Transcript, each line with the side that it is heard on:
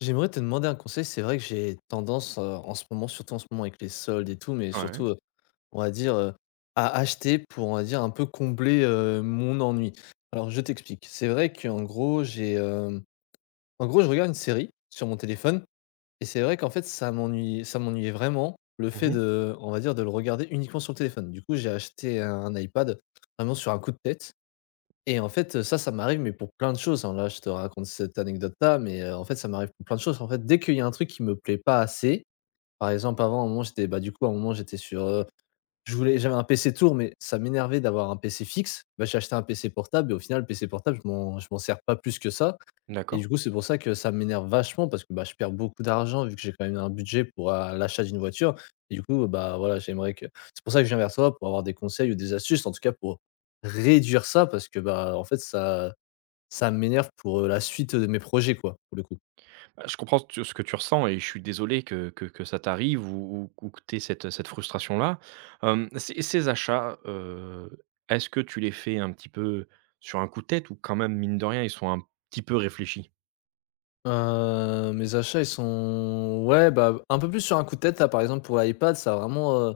left: J'aimerais te demander un conseil. C'est vrai que j'ai tendance, en ce moment, surtout en ce moment avec les soldes et tout, mais
right: Ouais.
left: surtout, on va dire, à acheter pour, on va dire, un peu combler, mon ennui. Alors je t'explique. C'est vrai qu'en gros, en gros, je regarde une série sur mon téléphone et c'est vrai qu'en fait, ça m'ennuyait vraiment le fait
right: Mmh.
left: de, on va dire, de le regarder uniquement sur le téléphone. Du coup, j'ai acheté un iPad vraiment sur un coup de tête et en fait, ça m'arrive, mais pour plein de choses, hein. Là, je te raconte cette anecdote-là, mais en fait, ça m'arrive pour plein de choses. En fait, dès qu'il y a un truc qui me plaît pas assez, par exemple, avant, à un moment, j'étais bah, du coup, à un moment, j'étais sur, je voulais j'avais un PC tour, mais ça m'énervait d'avoir un PC fixe. Bah, j'ai acheté un PC portable et au final, le PC portable, je m'en sers pas plus que ça. Et
right: D'accord.
left: du coup, c'est pour ça que ça m'énerve vachement parce que, bah, je perds beaucoup d'argent vu que j'ai quand même un budget pour, l'achat d'une voiture et du coup, bah, voilà, j'aimerais que c'est pour ça que je viens vers toi pour avoir des conseils ou des astuces, en tout cas pour réduire ça parce que, bah, en fait, ça m'énerve pour, la suite de mes projets, quoi, pour le coup.
right: Bah, je comprends tu ce que tu ressens et je suis désolé que ça t'arrive ou que tu aies cette frustration-là. Ces achats, est-ce que tu les fais un petit peu sur un coup de tête ou quand même, mine de rien, ils sont un petit peu réfléchis?
left: Mes achats, ils sont ouais, bah, un peu plus sur un coup de tête, là, par exemple, pour l'iPad, ça a vraiment,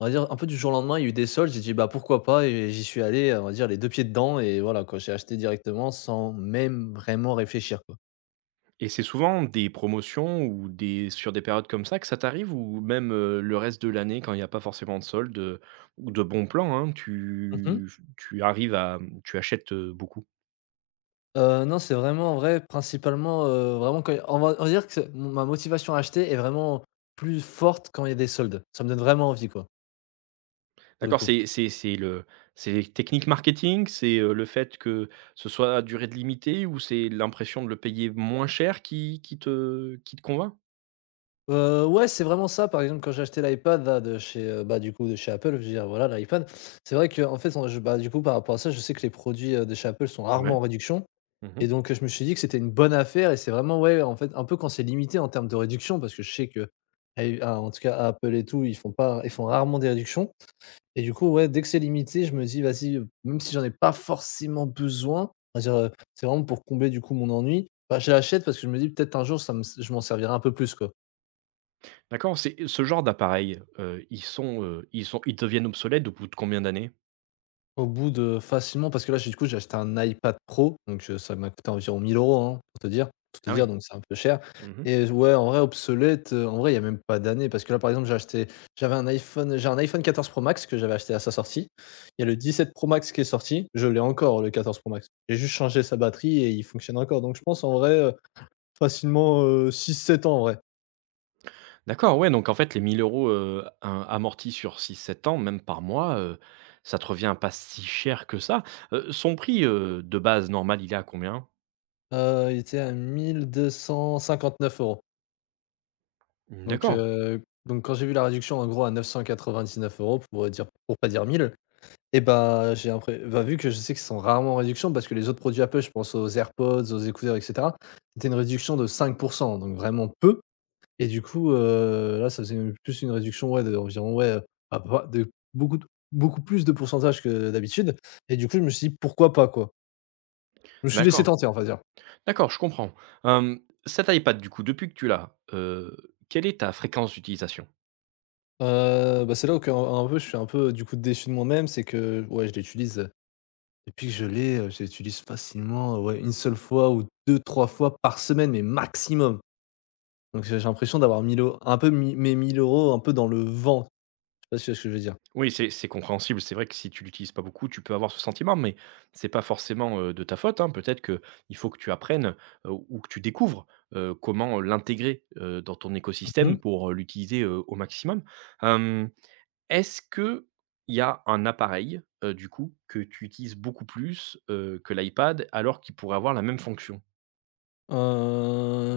left: On va dire un peu du jour au lendemain, il y a eu des soldes, j'ai dit: «Bah, pourquoi pas?» et j'y suis allé, on va dire les 2 pieds dedans et voilà quoi, j'ai acheté directement sans même vraiment réfléchir quoi.
right: Et c'est souvent des promotions ou des sur des périodes comme ça que ça t'arrive ou même, le reste de l'année quand il y a pas forcément de soldes, ou de bons plans, hein,
left: Mmh mh.
right: tu arrives à, tu achètes, beaucoup?
left: Non, c'est vraiment vrai principalement, vraiment quand on va dire que c'est ma motivation à acheter est vraiment plus forte quand il y a des soldes. Ça me donne vraiment envie quoi, pour le
right: D'accord,
left: coup.
right: c'est le c'est les techniques marketing? C'est, le fait que ce soit à durée de limitée ou c'est l'impression de le payer moins cher qui te convainc?
left: Ouais, c'est vraiment ça. Par exemple, quand j'ai acheté l'iPad là bah, du coup de chez Apple, je veux dire voilà l'iPad. C'est vrai qu'en fait on je bah, du coup par rapport à ça, je sais que les produits, de chez Apple sont rarement
right: Ouais.
left: en réduction.
right: Mmh.
left: Et donc, je me suis dit que c'était une bonne affaire et c'est vraiment, ouais, en fait, un peu quand c'est limité en termes de réduction parce que je sais que à en tout cas, à Apple et tout, ils font pas ils font rarement des réductions et du coup, ouais, dès que c'est limité, je me dis: «Vas-y», même si j'en ai pas forcément besoin, on va dire, c'est vraiment pour combler du coup mon ennui, bah, je l'achète parce que je me dis: «Peut-être un jour ça me je m'en servirai un peu plus, quoi».
right: D'accord, c'est ce genre d'appareil, ils deviennent obsolètes au bout de combien d'années?
left: Au bout de facilement parce que là, j'ai acheté un iPad Pro, donc ça m'a coûté environ 1 000 € hein, pour te
right: Ah oui.
left: dire, donc c'est un peu cher
right: Mmh.
left: et ouais, en vrai obsolète, en vrai, il y a même pas d'année parce que là, par exemple, j'ai un iPhone 14 Pro Max que j'avais acheté à sa sortie. Il y a le 17 Pro Max qui est sorti, je l'ai encore le 14 Pro Max. J'ai juste changé sa batterie et il fonctionne encore, donc je pense, en vrai, facilement, six sept ans, en vrai.
right: D'accord, ouais, donc en fait, les 1 000 euros €, amortis sur six sept ans, même par mois, ça te revient pas si cher que ça. Son prix, de base normal, il est à combien?
left: Il était à 1 259 €.
right: Mmh,
left: Donc
right: d'accord,
left: heu, donc quand j'ai vu la réduction en gros à 999 euros, pour, dire pour pas dire 1000, et bah, j'ai impré bah, vu que je sais qu'ils sont rarement en réduction parce que les autres produits Apple, je pense aux AirPods, aux écouteurs et cetera, c'était une réduction de 5, donc vraiment peu et du coup, là, ça faisait même plus une réduction, ouais, d'environ, ouais, à pas de beaucoup de beaucoup plus de pourcentage que d'habitude et du coup, je me suis dit: «Pourquoi pas, quoi?» Je me suis laissé
right: d'accord.
left: tenter, on va dire.
right: D'accord, je comprends. Cet iPad du coup, depuis que tu l'as, quelle est ta fréquence d'utilisation?
left: Bah, c'est là où qu'un un peu je suis un peu, du coup, déçu de moi-même, c'est que, ouais, je l'utilise, depuis que je l'ai, je l'utilise facilement, ouais, une seule fois ou deux, trois fois par semaine, mais maximum. Donc j'ai l'impression d'avoir mille euros, un peu mis mes 1 000 un peu dans le vent. Je sais pas si tu vois ce que je veux dire?
right: Oui, c'est compréhensible, c'est vrai que si tu l'utilises pas beaucoup, tu peux avoir ce sentiment, mais c'est pas forcément, de ta faute, hein. Peut-être que il faut que tu apprennes, ou que tu découvres, comment l'intégrer, dans ton
left: Mmh mh.
right: écosystème pour, l'utiliser, au maximum. Hem, est-ce que il y a un appareil, du coup, que tu utilises beaucoup plus, que l'iPad alors qu'il pourrait avoir la même fonction?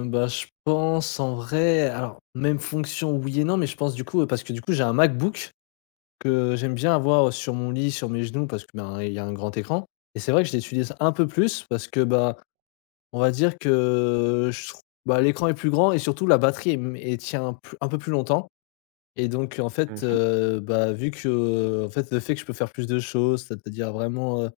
left: Bah, je pense en vrai alors même fonction oui et non, mais je pense du coup, parce que du coup j'ai un MacBook que j'aime bien avoir, sur mon lit, sur mes genoux parce que, ben, il y a un grand écran et c'est vrai que je l'utilise un peu plus parce que, bah, on va dire que je trou bah, l'écran est plus grand et surtout la batterie est m et tient plus un peu plus longtemps. Et donc en fait,
right: Mmh.
left: bah, vu que, en fait, le fait que je peux faire plus de choses, c'est-à-dire vraiment,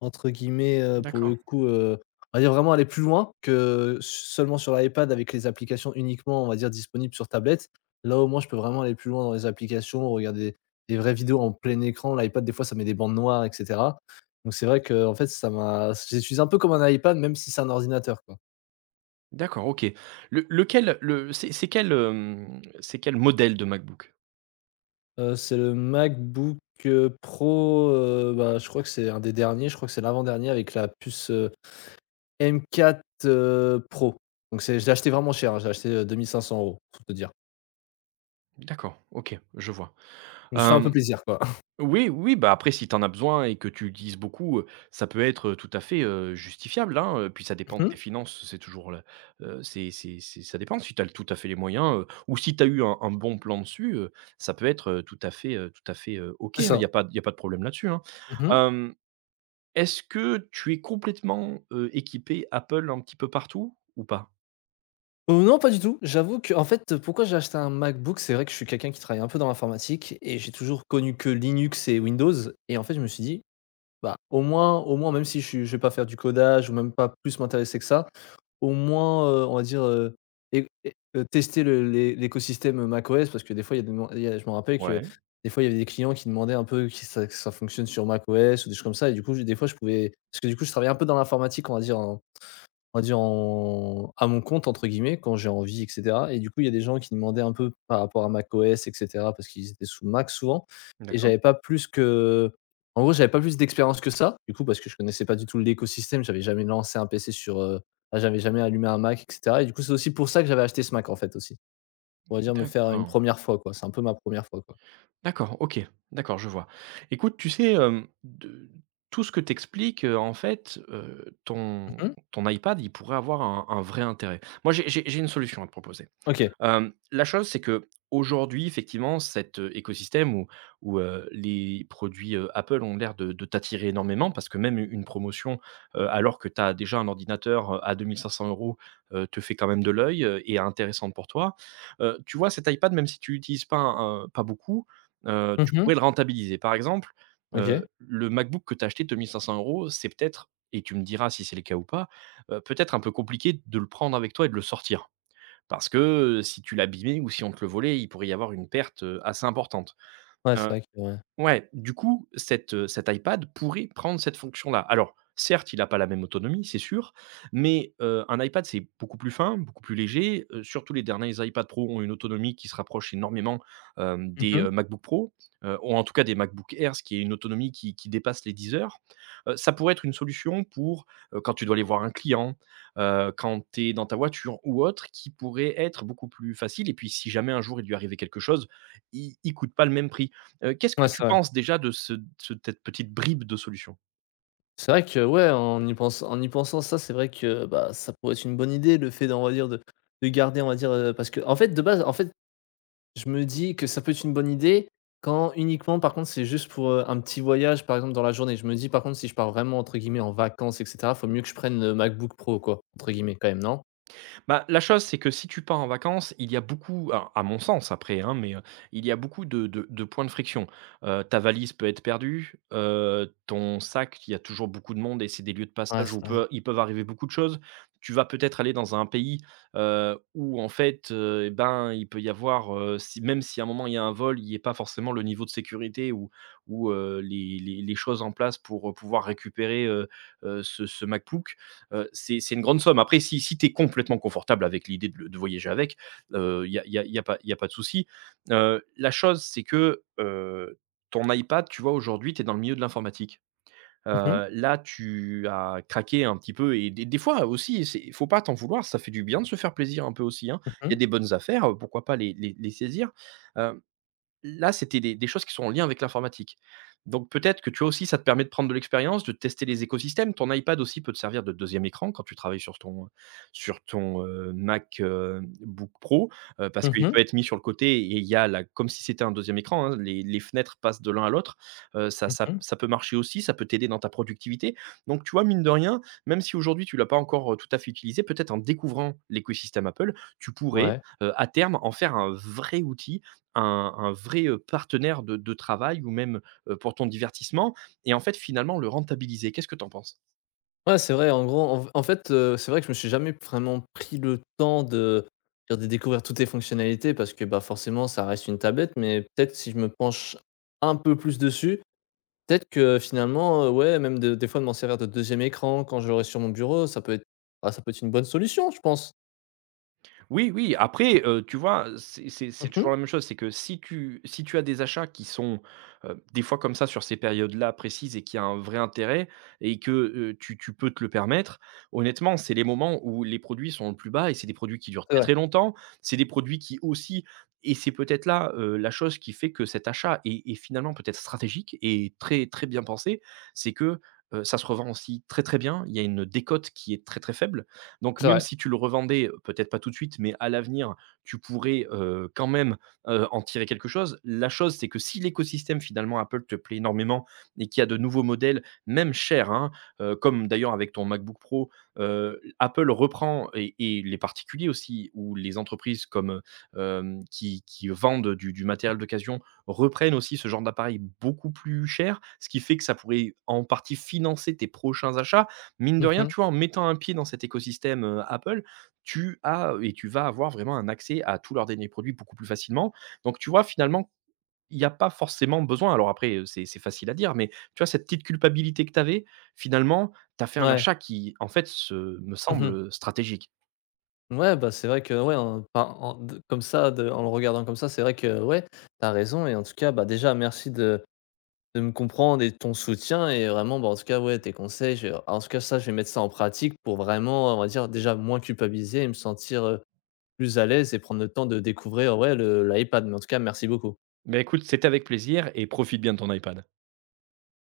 left: entre guillemets, pour
right: D'accord.
left: le coup, on va dire vraiment aller plus loin que seulement sur l'iPad avec les applications uniquement, on va dire disponibles sur tablette. Là, au moins, je peux vraiment aller plus loin dans les applications, regarder des vraies vidéos en plein écran. L'iPad, des fois, ça met des bandes noires et cetera. Donc c'est vrai que en fait, ça m'a je l'utilise un peu comme un iPad, même si c'est un ordinateur, quoi.
right: D'accord, OK. Le lequel le c'est quel, hem, c'est quel modèle de MacBook?
left: C'est le MacBook, Pro, bah, je crois que c'est un des derniers, je crois que c'est l'avant-dernier avec la puce, m quatre Pro. Donc c'est je l'ai acheté vraiment cher, hein, j'ai acheté l'ai acheté, 2 500 €, pour te dire.
right: D'accord, OK, je vois.
left: Je me suis fait un peu
right: Hem,
left: plaisir, quoi.
right: oui, oui, bah, après si tu en as besoin et que tu utilises beaucoup, ça peut être, tout à fait, justifiable, hein, puis ça dépend de
left: Mmh,
right: tes finances, c'est toujours le c'est ça dépend si tu as tout à fait les moyens, ou si tu as eu un bon plan dessus, ça peut être, tout à fait, OK,
left: c'est
right: hein, il y
left: ça.
right: a pas il y a pas de problème là-dessus, hein.
left: Mmh mh.
right: Hem, est-ce que tu es complètement, équipé Apple un petit peu partout ou pas?
left: Non, pas du tout. J'avoue que, en fait, pourquoi j'ai acheté un MacBook? C'est vrai que je suis quelqu'un qui travaille un peu dans l'informatique et j'ai toujours connu que Linux et Windows et en fait, je me suis dit: «Bah, au moins même si je vais pas faire du codage ou même pas plus m'intéresser que ça, au moins, on va dire, é é tester le l'é l'écosystème, macOS parce que des fois il y a je me rappelle que
right: Ouais.
left: des fois il y avait des clients qui demandaient un peu qui ça que ça fonctionne sur macOS ou des choses comme ça». Et du coup, je des fois je pouvais parce que du coup je travaillais un peu dans l'informatique, on va dire en «à mon compte» entre guillemets, quand j'ai envie et cetera et du coup, il y a des gens qui demandaient un peu par rapport à macOS et cetera parce qu'ils étaient sous Mac souvent et
right: D'accord.
left: j'avais pas plus que en gros, j'avais pas plus d'expérience que ça, du coup, parce que je connaissais pas du tout l'écosystème, j'avais jamais lancé un PC sur, j'avais jamais allumé un Mac et cetera et du coup, c'est aussi pour ça que j'avais acheté ce Mac en fait aussi. On va dire me faire une
right: D'accord.
left: première fois quoi, c'est un peu ma première fois quoi.
right: D'accord, OK. D'accord, je vois. Écoute, tu sais, de tout ce que t'expliques, en fait, ton
left: Mmh,
right: ton iPad, il pourrait avoir un vrai intérêt. Moi, j'ai une solution à te proposer.
left: OK.
right: La chose, c'est que aujourd'hui, effectivement, cet, écosystème où les produits, Apple ont l'air de t'attirer énormément parce que même une promotion, alors que tu as déjà un ordinateur, à 2 500 €, te fait quand même de l'œil, et est intéressante pour toi. Tu vois, cet iPad, même si tu l'utilises pas beaucoup, tu
left: Mmh,
right: pourrais le rentabiliser. Par exemple,
left: OK.
right: le MacBook que tu as acheté 2 500 euros, c'est peut-être, et tu me diras si c'est le cas ou pas, peut-être un peu compliqué de le prendre avec toi et de le sortir. Parce que, si tu l'abîmais ou si on te le volait, il pourrait y avoir une perte, assez importante.
left: Ouais, c'est vrai que ouais.
right: Ouais, du coup, cet iPad pourrait prendre cette fonction-là. Alors, certes, il a pas la même autonomie, c'est sûr, mais, un iPad, c'est beaucoup plus fin, beaucoup plus léger, surtout les derniers iPad Pro ont une autonomie qui se rapproche énormément, des,
left: Mmh,
right: MacBook Pro, ou en tout cas des MacBook Air, ce qui est une autonomie qui dépasse les 10 heures. Ça pourrait être une solution pour, quand tu dois aller voir un client, quand tu es dans ta voiture ou autre, qui pourrait être beaucoup plus facile et puis si jamais un jour il lui arrivait quelque chose, il coûte pas le même prix. Qu'est-ce
left: ouais,
right: que
left: c'est
right: tu
left: vrai.
right: penses déjà de cette petite bribe de solution?
left: C'est vrai que ouais, en y pensant ça, c'est vrai que, bah, ça pourrait être une bonne idée le fait d'en, on va dire, de garder, on va dire, parce que en fait de base, en fait, je me dis que ça peut être une bonne idée quand uniquement par contre c'est juste pour, un petit voyage par exemple dans la journée. Je me dis par contre si je pars vraiment entre guillemets «en vacances» et cetera, faut mieux que je prenne le MacBook Pro quoi, entre guillemets quand même, non?
right: Bah, la chose, c'est que si tu pars en vacances, il y a beaucoup, alors, à mon sens après, hein, mais, il y a beaucoup de points de friction. Ta valise peut être perdue, ton sac, il y a toujours beaucoup de monde et c'est des lieux de
left: Ouais,
right: passage
left: c'est
right: où
left: vrai.
right: peut il peuvent arriver beaucoup de choses. Tu vas peut-être aller dans un pays, où en fait, et ben, il peut y avoir, si même si à un moment il y a un vol, il n'y a pas forcément le niveau de sécurité ou les choses en place pour, pouvoir récupérer, ce MacBook. C'est une grande somme. Après, si tu es complètement confortable avec l'idée de, de voyager avec, il n'y a, y a- y a pas de souci. La chose, c'est que ton iPad, tu vois, aujourd'hui, tu es dans le milieu de l'informatique.
left: Mmh mh,
right: Là, tu as craqué un petit peu et des fois aussi, il faut pas t'en vouloir, ça fait du bien de se faire plaisir un peu aussi, hein.
left: mmh
right: Il y
left: mh,
right: a des bonnes affaires, pourquoi pas les saisir. Euh, Là, c'était des choses qui sont en lien avec l'informatique. Donc peut-être que tu vois aussi, ça te permet de prendre de l'expérience, de tester les écosystèmes. Ton iPad aussi peut te servir de deuxième écran quand tu travailles sur ton Mac, Book Pro, parce qu'il
left: mmh
right: peut être mis sur le côté et il y a la comme si c'était un deuxième écran, hein, les fenêtres passent de l'un à l'autre. Heu, ça ça
left: mmh
right: ça peut marcher aussi, ça peut t'aider dans ta productivité. Donc tu vois, mine de rien, même si aujourd'hui tu ne l'as pas encore, tout à fait utilisé, peut-être en découvrant l'écosystème Apple, tu pourrais,
left: ouais.
right: à terme en faire un vrai outil, un vrai, partenaire de travail ou même, pour ton divertissement et en fait, finalement, le rentabiliser. Qu'est-ce que tu en penses?
left: Ouais, c'est vrai, en gros, en fait, c'est vrai que je me suis jamais vraiment pris le temps de découvrir toutes les fonctionnalités parce que, bah, forcément, ça reste une tablette, mais peut-être si je me penche un peu plus dessus, peut-être que finalement, ouais, même de des fois de m'en servir de deuxième écran quand je l'aurai sur mon bureau, ça peut être une bonne solution, je pense.
right: Oui, oui, après, tu vois, c'est
left: Mmh.
right: toujours la même chose, c'est que si tu as des achats qui sont, des fois comme ça sur ces périodes-là précises et qui a un vrai intérêt et que, tu peux te le permettre, honnêtement, c'est les moments où les produits sont le plus bas et c'est des produits qui durent
left: C'est
right: très,
left: vrai,
right: très longtemps. C'est des produits qui aussi et c'est peut-être là, la chose qui fait que cet achat est finalement peut-être stratégique et très, très bien pensé, c'est que, ça se revend aussi très, très bien. Il y a une décote qui est très, très faible donc
left: c'est
right: même
left: vrai.
right: si tu le revendais, peut-être pas tout de suite, mais à l'avenir, tu pourrais, quand même, en tirer quelque chose. La chose, c'est que si l'écosystème finalement Apple te plaît énormément et qu'il y a de nouveaux modèles, même chers, hein, comme d'ailleurs avec ton MacBook Pro, Apple reprend et les particuliers aussi ou les entreprises comme, heu, qui vendent du matériel d'occasion reprennent aussi ce genre d'appareil beaucoup plus cher, ce qui fait que ça pourrait en partie financer tes prochains achats. Mine de rien,
left: Mmh.
right: tu vois, en mettant un pied dans cet écosystème, Apple, tu as et tu vas avoir vraiment un accès à tous leurs derniers produits beaucoup plus facilement. Donc tu vois, finalement, il n'y a pas forcément besoin, alors après, c'est facile à dire, mais tu vois, cette petite culpabilité que tu avais, finalement, tu as fait un
left: Ouais.
right: achat qui, en fait, se me
left: Mmh,
right: semble, stratégique.
left: ouais, bah, c'est vrai que, ouais, en enfin, en le regardant comme ça, c'est vrai que, ouais, t'as raison et en tout cas, bah, déjà merci de me comprendre et de ton soutien et vraiment, bah, en tout cas, ouais, tes conseils, je en tout cas, ça, je vais mettre ça en pratique pour vraiment, on va dire, déjà moins culpabiliser et me sentir, plus à l'aise et prendre le temps de découvrir, ouais, le l'iPad. Mais en tout cas, merci beaucoup.
right: Mais écoute, c'était avec plaisir et profite bien de ton iPad.